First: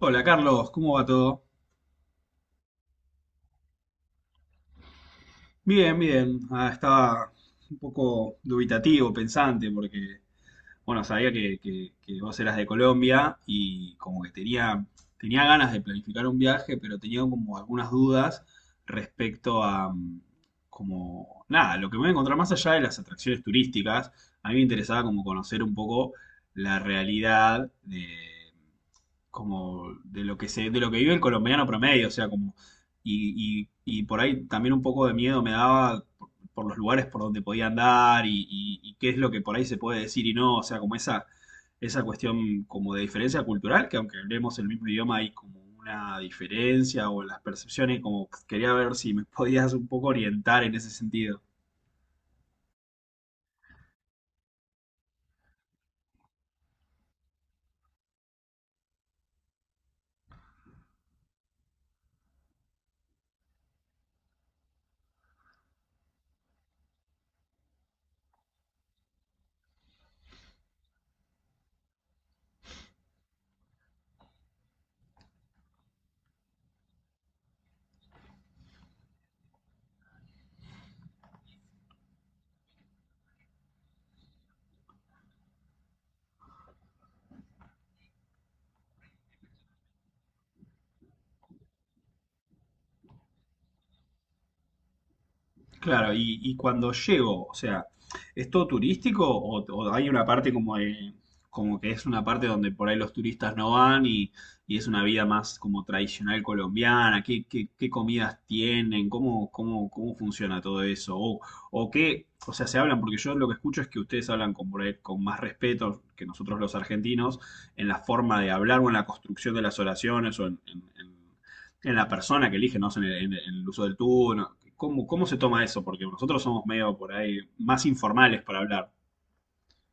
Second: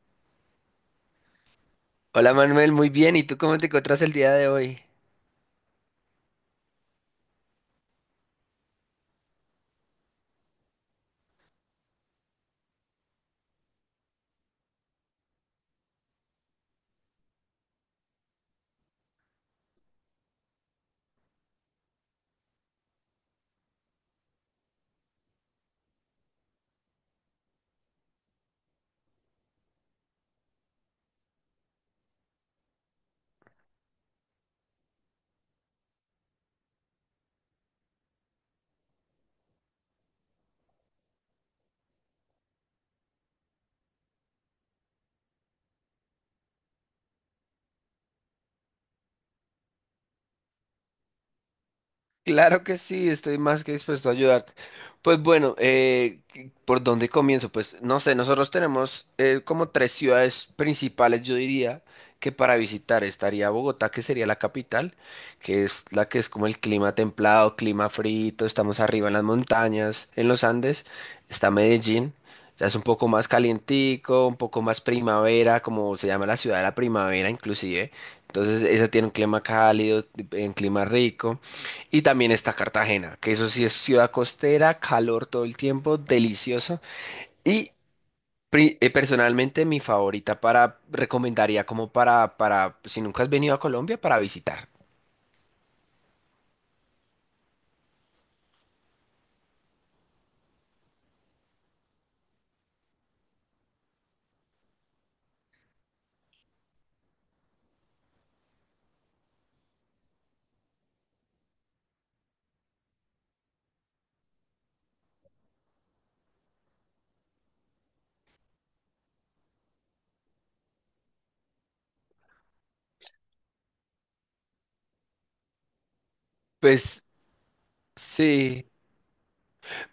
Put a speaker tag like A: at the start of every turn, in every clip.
A: Hola Carlos, ¿cómo va todo?
B: Hola Manuel, muy bien. ¿Y tú cómo te encuentras el día de hoy?
A: Bien, bien. Estaba un poco dubitativo, pensante, porque bueno, sabía que vos eras de Colombia y como que tenía ganas de planificar un viaje, pero tenía como algunas dudas respecto a, como, nada, lo que me voy a encontrar más allá de las atracciones turísticas. A mí me interesaba como conocer un poco la realidad de, como, de lo que de lo que vive el colombiano promedio, o sea, como, y por ahí también un poco de miedo me daba por los lugares por donde podía andar, y qué es lo que por ahí se puede decir y no, o sea, como esa cuestión como de diferencia cultural, que aunque hablemos el mismo idioma hay como una diferencia o las percepciones, como quería ver si me podías un poco orientar en ese sentido.
B: Claro que sí, estoy más que dispuesto a ayudarte. Pues bueno, ¿por dónde comienzo? Pues no sé, nosotros tenemos como tres ciudades principales, yo diría, que para visitar estaría Bogotá, que sería la capital, que es la que es como el clima templado, clima frito, estamos arriba en las montañas, en los Andes. Está Medellín, ya es un poco más calientico, un poco más primavera, como se llama la ciudad de la primavera inclusive. Entonces esa tiene un clima cálido, un clima rico. Y también está Cartagena, que eso sí es ciudad costera, calor todo el tiempo, delicioso. Y Personalmente mi favorita para, recomendaría como para, si nunca has venido a Colombia, para visitar.
A: Claro, y cuando llego, o sea, ¿es todo turístico o hay una parte como que es una parte donde por ahí los turistas no van y es una vida más como tradicional colombiana? ¿Qué, qué comidas tienen? ¿Cómo, cómo, cómo funciona todo eso? O qué, o sea, se hablan, porque yo lo que escucho es que ustedes hablan con, por ahí con más respeto que nosotros los argentinos en la forma de hablar o en la construcción de las oraciones o en la persona que elige, no sé, en el uso del tú. ¿Cómo, cómo se toma eso? Porque nosotros somos medio
B: Pues
A: por ahí más informales para
B: sí.
A: hablar.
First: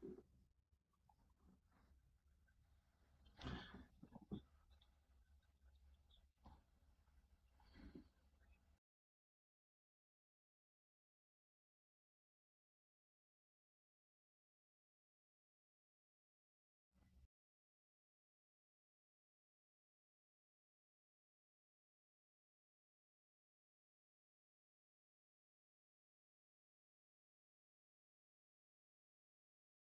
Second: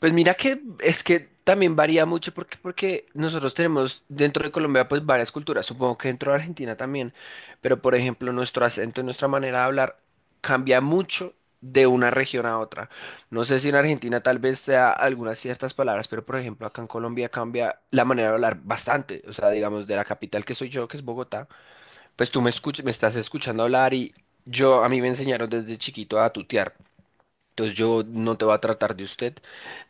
B: Pues mira que es que también varía mucho porque, porque nosotros tenemos dentro de Colombia pues varias culturas, supongo que dentro de Argentina también, pero por ejemplo nuestro acento y nuestra manera de hablar cambia mucho de una región a otra. No sé si en Argentina tal vez sea algunas ciertas palabras, pero por ejemplo acá en Colombia cambia la manera de hablar bastante, o sea, digamos de la capital que soy yo, que es Bogotá, pues me estás escuchando hablar y yo a mí me enseñaron desde chiquito a tutear. Entonces yo no te voy a tratar de usted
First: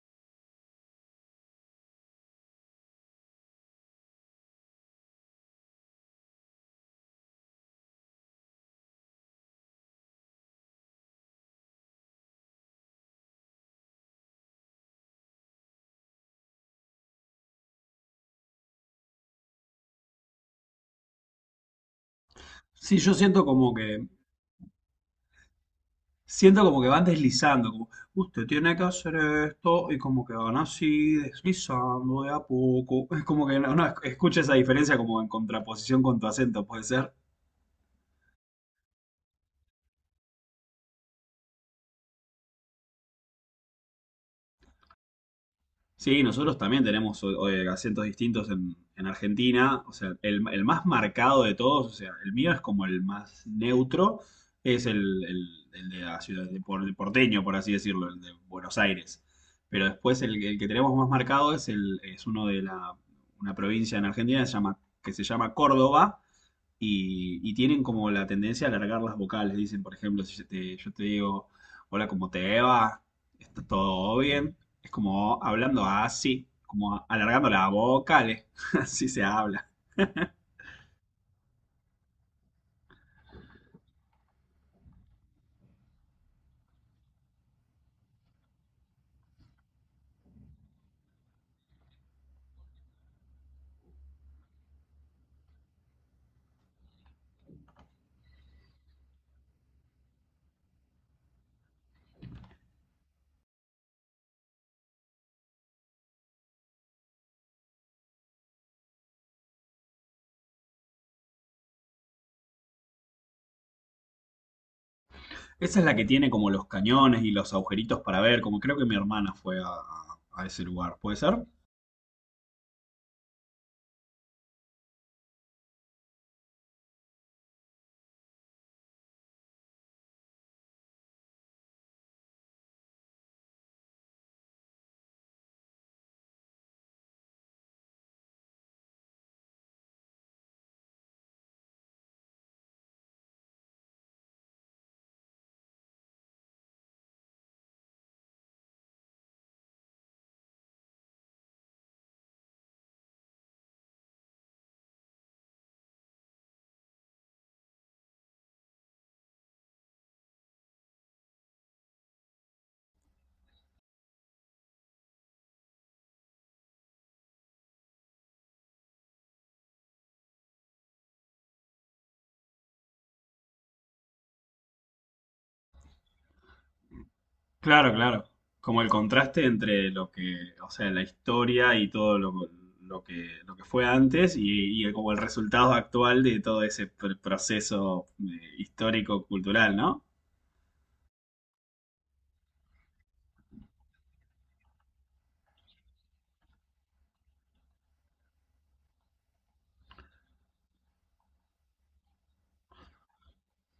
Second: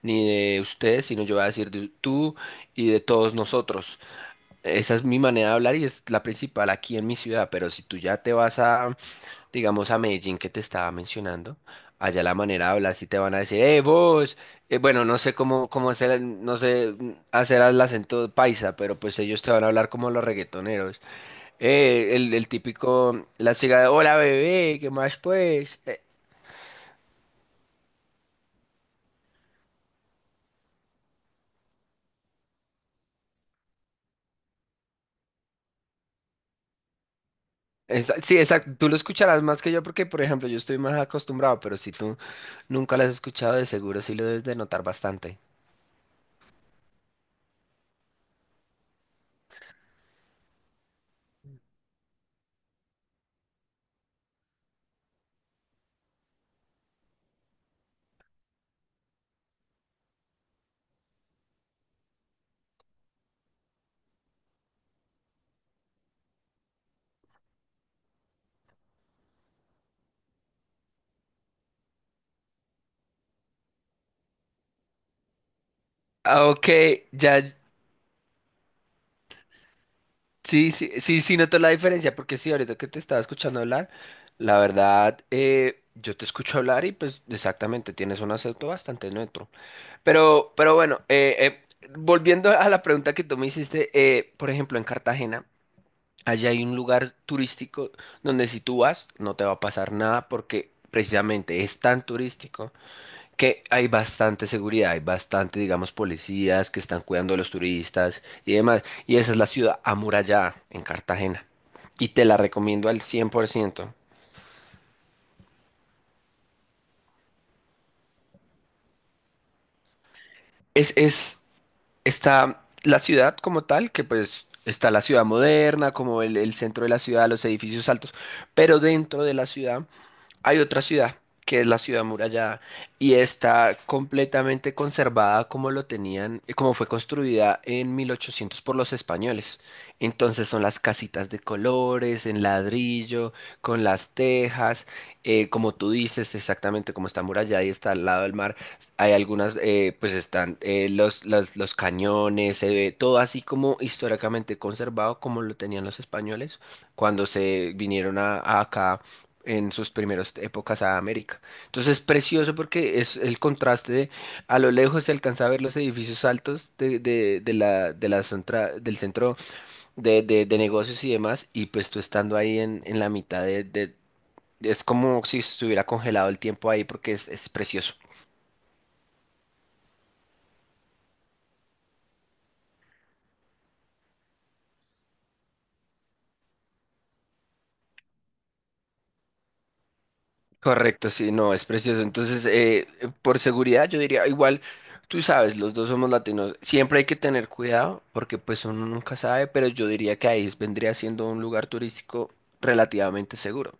B: ni de usted, sino yo voy a decir de tú y de todos nosotros. Esa es mi manera de hablar y es la principal aquí en mi ciudad, pero si tú ya te vas a, digamos, a Medellín que te estaba mencionando, allá la manera de hablar sí te van a decir, vos. Bueno, no sé cómo, cómo hacer, no sé hacer el acento paisa, pero pues ellos te van a hablar como los reggaetoneros. El
A: Sí, yo
B: típico, la chica de, hola bebé, ¿qué más pues?
A: siento como que van deslizando, como usted tiene que hacer esto y como que van así deslizando de a poco. Es como que no, no, escucha esa diferencia como en contraposición con tu acento, puede ser.
B: Sí, exacto. Tú lo escucharás más que yo porque, por ejemplo, yo estoy más acostumbrado, pero si tú nunca lo has escuchado, de seguro sí lo debes de notar bastante.
A: Sí, nosotros también tenemos acentos distintos en Argentina. O sea, el más marcado de todos, o sea, el mío es como el más neutro, es el de la ciudad, el porteño, por así decirlo, el de Buenos Aires. Pero después el que tenemos más marcado es, el, es uno de la, una provincia en Argentina que se llama Córdoba, y tienen como la tendencia a alargar las vocales. Dicen, por ejemplo, si yo te, yo te digo, hola, ¿cómo te va? ¿Está todo bien? Es como hablando así,
B: Ah, ok,
A: como
B: ya,
A: alargando las vocales, así se habla.
B: sí, sí, sí, sí noto la diferencia, porque sí, ahorita que te estaba escuchando hablar, la verdad, yo te escucho hablar y pues exactamente, tienes un acento bastante neutro. Pero bueno, volviendo a la pregunta que tú me hiciste, por ejemplo, en Cartagena. Allá hay un lugar turístico donde si tú vas no te va a pasar nada porque precisamente es tan turístico que hay bastante seguridad, hay bastante, digamos, policías que están cuidando a los turistas y demás. Y esa es la ciudad amurallada en Cartagena. Y te la recomiendo al cien por ciento.
A: Esa es la que tiene como los cañones y los agujeritos para ver, como creo que mi hermana fue a ese lugar, ¿puede
B: Es,
A: ser?
B: está la ciudad como tal, que pues está la ciudad moderna, como el centro de la ciudad, los edificios altos, pero dentro de la ciudad hay otra ciudad, que es la ciudad amurallada, y está completamente conservada como lo tenían, como fue construida en 1800 por los españoles. Entonces son las casitas de colores, en ladrillo, con las tejas, como tú dices, exactamente como está amurallada y está al lado del mar. Hay algunas, pues están los cañones, se ve todo así como históricamente conservado como lo tenían los españoles cuando se vinieron a acá en sus primeras épocas a América. Entonces es precioso porque es el contraste de a lo lejos se alcanza a ver los edificios altos de la del centro de negocios y demás, y pues tú estando ahí en la mitad de- es como si estuviera congelado el tiempo ahí porque es
A: Claro,
B: precioso.
A: claro. Como el contraste entre lo que, o sea, la historia y todo lo que fue antes y como el resultado actual de todo ese proceso histórico-cultural, ¿no?
B: Correcto, sí, no, es precioso. Entonces, por seguridad, yo diría, igual, tú sabes, los dos somos latinos. Siempre hay que tener cuidado porque pues uno nunca sabe, pero yo diría que ahí vendría siendo un lugar turístico relativamente seguro.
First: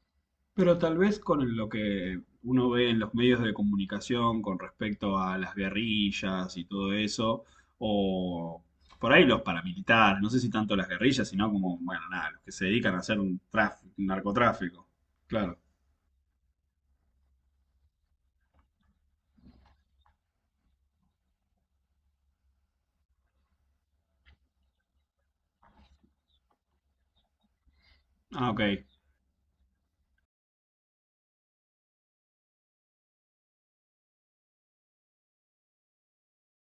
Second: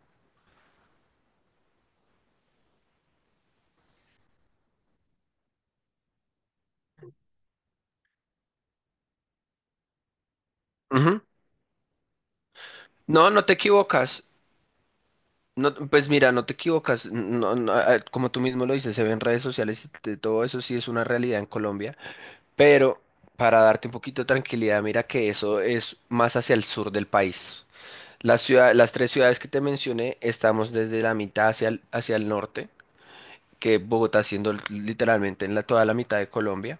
A: Pero tal vez con lo que uno ve en los medios de comunicación con respecto a las guerrillas y todo eso, o por ahí los paramilitares, no sé si tanto las
B: Ujú.
A: guerrillas, sino como, bueno, nada, los que se dedican a hacer
B: No,
A: un
B: no te
A: tráfico,
B: equivocas.
A: narcotráfico. Claro.
B: No, pues mira, no te equivocas. No, no, ah, como tú mismo lo dices, se ve en redes sociales y de todo eso sí es una realidad en Colombia. Pero para darte un poquito de tranquilidad, mira que eso es más hacia el sur del país.
A: Ah, ok.
B: Las tres ciudades que te mencioné, estamos desde la mitad hacia el norte, que Bogotá siendo literalmente en la, toda la mitad de Colombia,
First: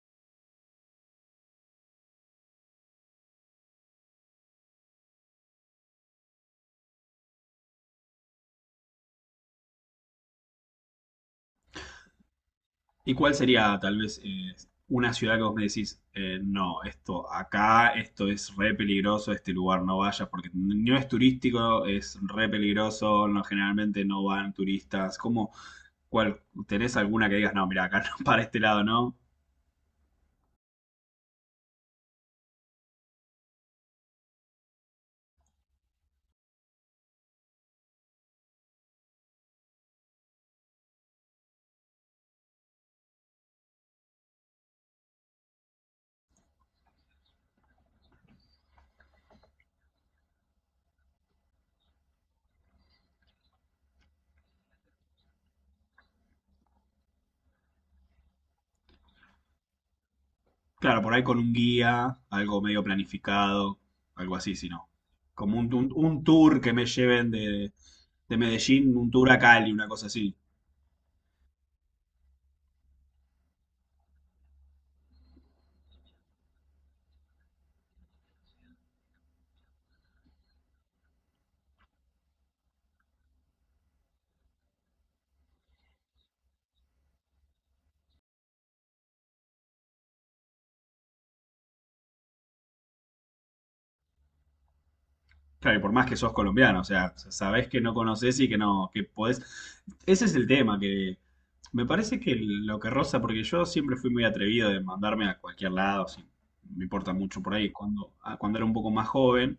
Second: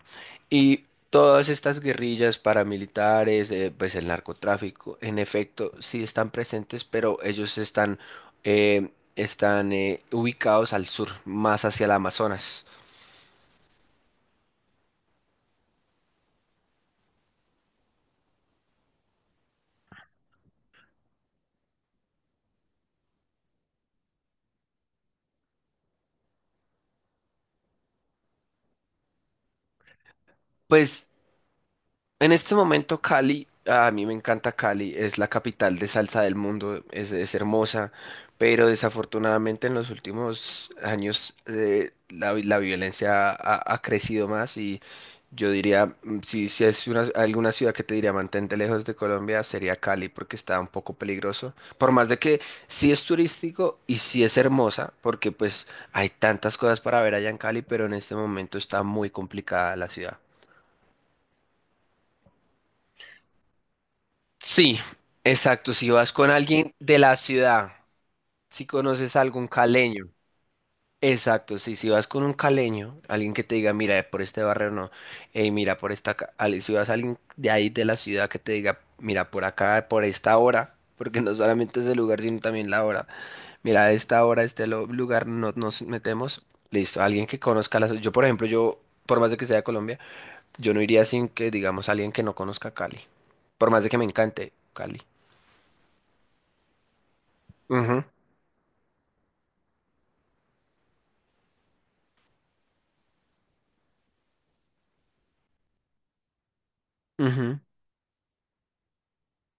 B: y todas estas guerrillas paramilitares, pues el narcotráfico, en efecto, sí están presentes, pero ellos están, eh, están ubicados al sur, más hacia el Amazonas.
A: ¿Y cuál sería tal vez una ciudad que vos me decís, no, esto acá, esto es re peligroso, este lugar no vayas porque no es turístico, es re peligroso, no, generalmente no van turistas? ¿Cómo, cuál, tenés alguna que digas, no, mira, acá no, para este lado, ¿no?
B: Pues en este momento Cali, a mí me encanta Cali, es la capital de salsa del mundo, es hermosa, pero desafortunadamente en los últimos años la violencia ha, ha crecido más y yo diría, si, si es una, alguna ciudad que te diría mantente lejos de Colombia, sería Cali porque está un poco peligroso, por más de que sí es turístico y sí es hermosa, porque pues hay tantas cosas para ver allá en Cali, pero en este momento está muy complicada la ciudad.
A: Claro, por ahí con un guía, algo medio planificado, algo así, si
B: Sí,
A: no. Como un,
B: exacto. Si vas
A: un
B: con
A: tour que
B: alguien
A: me
B: de la
A: lleven
B: ciudad,
A: de
B: si
A: Medellín, un
B: conoces a
A: tour a
B: algún
A: Cali, una cosa
B: caleño,
A: así.
B: exacto. Sí, si vas con un caleño, alguien que te diga, mira, por este barrio no, mira, por esta. Si vas a alguien de ahí de la ciudad que te diga, mira, por acá, por esta hora, porque no solamente es el lugar, sino también la hora. Mira, a esta hora, lugar, no nos metemos. Listo, alguien que conozca la ciudad. Yo, por ejemplo, yo, por más de que sea de Colombia, yo no iría sin que, digamos, alguien que no conozca Cali. Por más de que me encante Cali.
A: Claro, y por más que sos colombiano, o sea, sabés que no conocés y que no, que podés. Ese es el tema, que me parece que lo que roza, porque yo siempre fui muy atrevido de mandarme a cualquier lado, sin- me importa mucho por
B: Ujú.
A: ahí, cuando, cuando era un poco más joven,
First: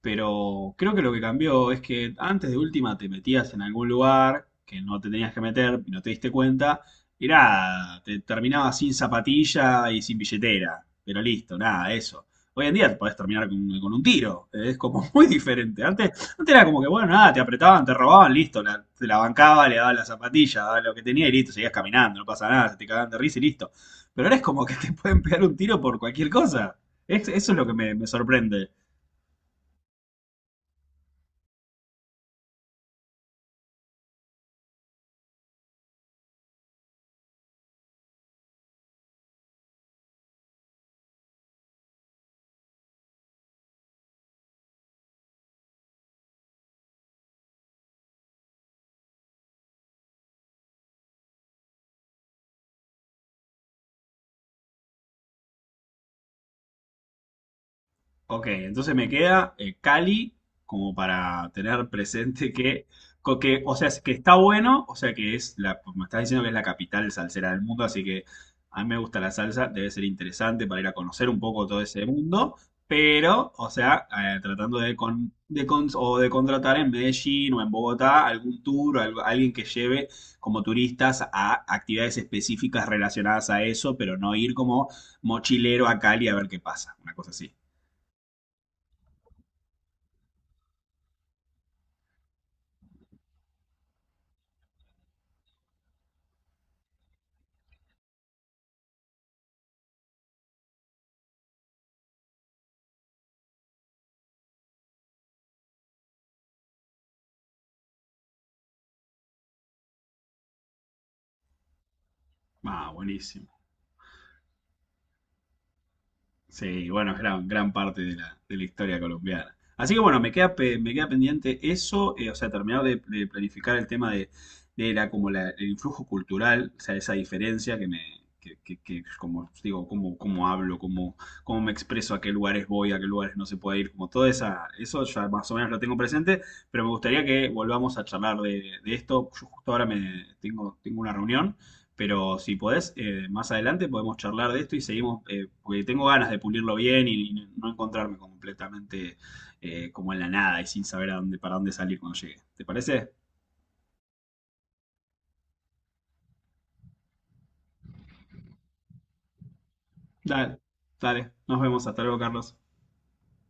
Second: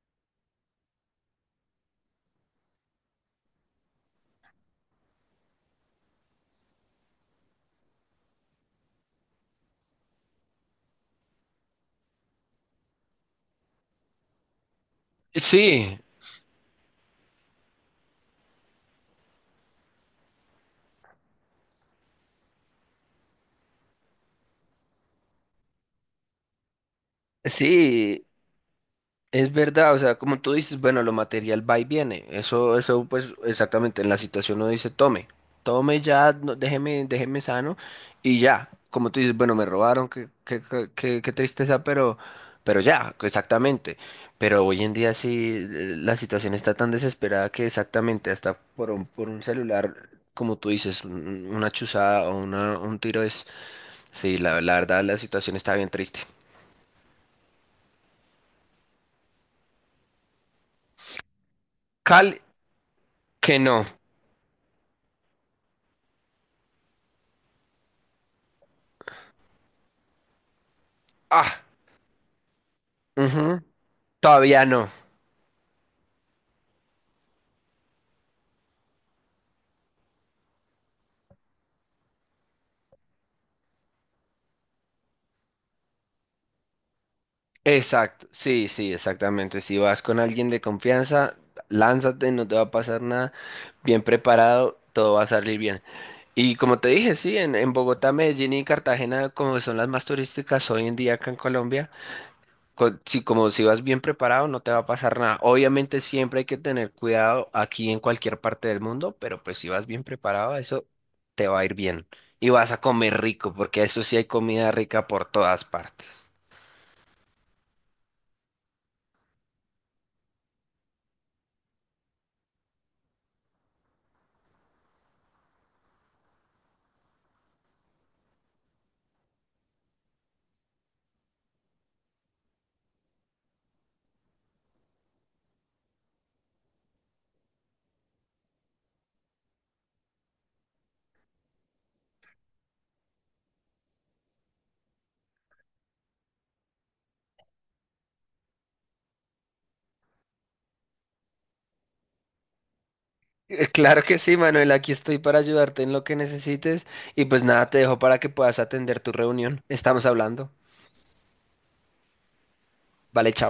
A: pero creo que lo que cambió es que antes de última te metías en algún lugar que no te tenías que meter y no te diste cuenta, y nada, te terminabas sin zapatilla y sin billetera, pero listo, nada, eso. Hoy en día te podés terminar con un tiro. Es como muy diferente.
B: Sí,
A: Antes, antes era como que, bueno, nada, te apretaban, te robaban, listo. La, te la bancaba, le daban la zapatilla, daba lo que tenía y listo. Seguías caminando, no pasa nada, se te cagaban de risa y listo. Pero ahora es como que te pueden pegar un tiro por cualquier cosa. Eso es lo que me
B: sí,
A: sorprende.
B: es verdad, o sea, como tú dices, bueno, lo material va y viene, eso, pues, exactamente, en la situación uno dice, tome, tome ya, no, déjeme, déjeme sano, y ya, como tú dices, bueno, me robaron, qué, qué, qué, qué tristeza, pero ya, exactamente, pero hoy en día sí, la situación está tan desesperada que exactamente, hasta por un celular, como tú dices, una chuzada o una, un tiro es, sí, la verdad, la situación está bien triste.
A: Ok, entonces me queda Cali como para tener
B: Cal
A: presente que,
B: Que
A: que, o
B: no.
A: sea, que está bueno, o sea que es la, me estás diciendo que es la capital salsera del mundo, así que a mí me gusta la salsa, debe ser interesante para ir a conocer un
B: Ah,
A: poco todo ese mundo, pero,
B: ujú,
A: o sea,
B: todavía
A: tratando
B: no.
A: de, con, o de contratar en Medellín o en Bogotá algún tour, alguien que lleve como turistas a actividades específicas relacionadas a eso, pero no ir como mochilero a Cali a ver qué pasa, una cosa así.
B: Exacto. Sí, sí, exactamente. Si vas con alguien de confianza, lánzate, no te va a pasar nada. Bien preparado, todo va a salir bien. Y como te dije, sí, en Bogotá, Medellín y Cartagena, como son las más turísticas hoy en día acá en Colombia. Si como si vas bien preparado, no te va a pasar nada. Obviamente siempre hay que tener cuidado aquí en cualquier parte del mundo, pero pues si vas bien preparado, eso te va a ir bien. Y vas a
A: Ah,
B: comer rico,
A: buenísimo.
B: porque eso sí hay comida rica por todas partes.
A: Sí, bueno, es gran, gran parte de la historia colombiana. Así que bueno, me queda, me queda pendiente eso, o sea, terminar de planificar el tema de la, el influjo cultural, o sea, esa diferencia que me, que, como digo, cómo, cómo hablo, cómo, cómo me expreso, a qué lugares voy, a qué lugares no se puede ir, como toda esa, eso ya más o menos lo tengo presente, pero me gustaría que volvamos a charlar de esto. Yo justo ahora me tengo, tengo una reunión. Pero si podés, más adelante podemos charlar de esto y seguimos, porque tengo ganas de pulirlo bien y no encontrarme completamente como en la nada y sin saber a dónde, para dónde salir cuando llegue. ¿Te parece?
B: Claro que sí, Manuel, aquí estoy para ayudarte en lo que necesites. Y pues nada, te dejo para que puedas atender tu reunión. Estamos hablando.
A: Dale, dale. Nos vemos. Hasta luego, Carlos.
B: Vale, chao.